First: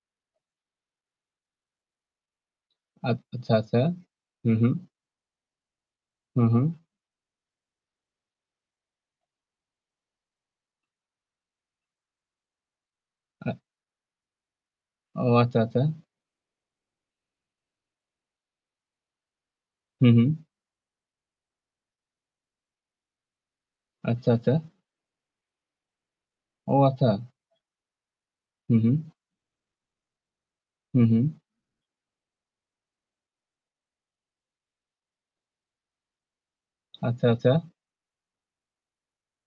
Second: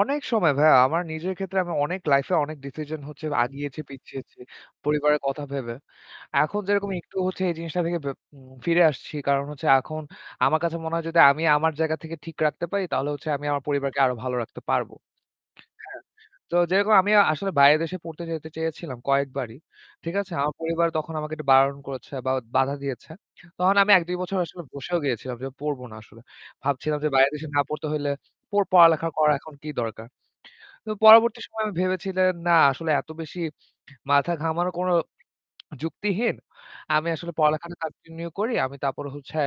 অনেক সময় ভাইয়া। আমার নিজের ক্ষেত্রে আমি অনেক লাইফে অনেক ডিসিশন হচ্ছে আচ্ছা, আচ্ছা, আচ্ছা। আগিয়েছি পিছিয়েছি। হুম, হুম। পরিবারের কথা ভেবে। হু, এখন হু। যেরকম একটু হচ্ছে এই জিনিসটা থেকে বে ফিরে আসছি। কারণ হচ্ছে এখন আমার কাছে মনে হয় যদি আমি আমার জায়গা থেকে ঠিক রাখতে পারি তাহলে আমি হ্যাঁ। আমার পরিবারকে আরো ভালো রাখতে পারবো। ও আচ্ছা, আচ্ছা। হ্যা? তো যেরকম আমি আসলে বাইরের দেশে পড়তে যেতে চেয়েছিলাম কয়েকবারই। হু, ঠিক হু। আছে? আমার পরিবার তখন আমাকে একটু বারণ করেছে বা বাধা দিয়েছে। তখন আমি ১-২ আচ্ছা, বছর আচ্ছা। আসলে বসেও গিয়েছিলাম যে পড়ব না আসলে। ও ভাবছিলাম যে আচ্ছা। বাইরের দেশে না পড়তে হইলে ওই হু, হু। পড়ালেখা করা এখন কি দরকার? তো হু, হু। পরবর্তী সময়ে আমি ভেবেছিলাম না আসলে এত বেশি মাথা ঘামানো কোন যুক্তিহীন। আমি আচ্ছা, আসলে আচ্ছা। পড়ালেখাটা কন্টিনিউ করি। আমি তারপরে হচ্ছে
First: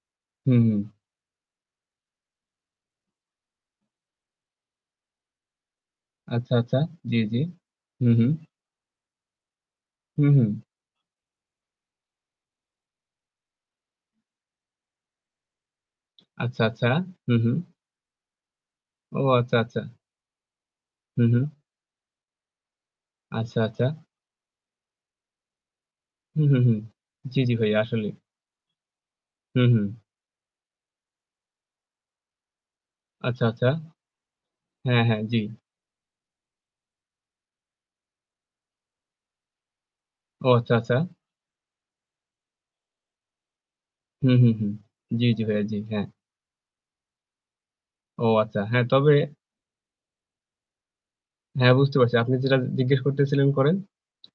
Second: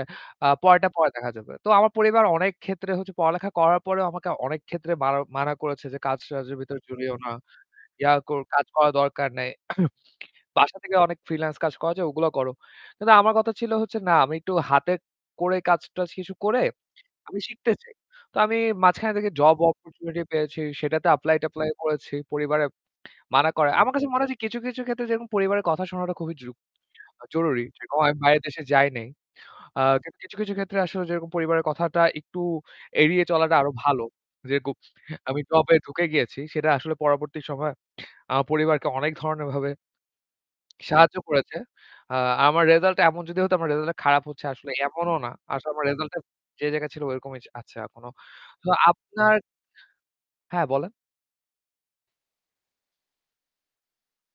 আ হুম, হুম। পরেরটা পরে দেখা যাবে। তো আমার পরিবার অনেক ক্ষেত্রে হচ্ছে পড়ালেখা করার পরেও আমাকে অনেক ক্ষেত্রে মারা মানা করেছে যে, আচ্ছা, "কাজ-টাজের আচ্ছা। ভেতরে জড়িও জ্বী, না। জ্বী। হু, ইয়া হু। কর কাজ করার দরকার নেই। হুম, হুম। বাসা থেকে অনেক ফ্রিল্যান্স কাজ করা যায় ওগুলো করো।" কিন্তু আমার কথা ছিল হচ্ছে না আমি একটু হাতে করে কাজ-টাজ কিছু আচ্ছা, করে আচ্ছা। আমি হুম, হুম। শিখতে চাই। তো আমি মাঝখানে ও থেকে আচ্ছা, জব আচ্ছা। অপরচুনিটি পেয়েছি। সেটাতে হুম, হুম। এপ্লাই-ট্যাপ্লাই করেছি। পরিবারে মানা আচ্ছা, করে। আচ্ছা। আমার কাছে মনে হচ্ছে কিছু, কিছু ক্ষেত্রে যেরকম পরিবারের কথা শোনাটা খুবই হু, জু হু, হু। জ্বি, জ্বি, জরুরি। ভাই যে আসলে। আমি বাইরের দেশে যাই নাই। হুম, আ হুম। কিন্তু কিছু, কিছু ক্ষেত্রে আসলে যেরকম পরিবারের কথাটা একটু এড়িয়ে আচ্ছা, চলাটা আচ্ছা। আরো ভালো। হ্যাঁ, [unintelligible] হ্যাঁ, জ্বি। আমি টবে ঢুকে গিয়েছি সেটা আসলে পরবর্তী সময়ে আমার পরিবারকে অনেক ধরনের ভাবে ও আচ্ছা, আচ্ছা। সাহায্য করেছে। আ আমার রেসাল্ট টা এমন যদি হত আমার রেসাল্ট টা খারাপ হু, হচ্ছে হু, হু। আসলে এমনও জ্বী, না। জ্বী। ভাইয়া আসলে জি, আমার হ্যাঁ। রেসাল্ট টা যে জায়গায় ছিল ঐরকমই আছে এখনো। ও আচ্ছা। তো হ্যাঁ, তবে আপনার হ্যাঁ, বলেন। হ্যাঁ, বুঝতে পারছি। আপনি যেটা জিজ্ঞেস করতেছিলেন করেন।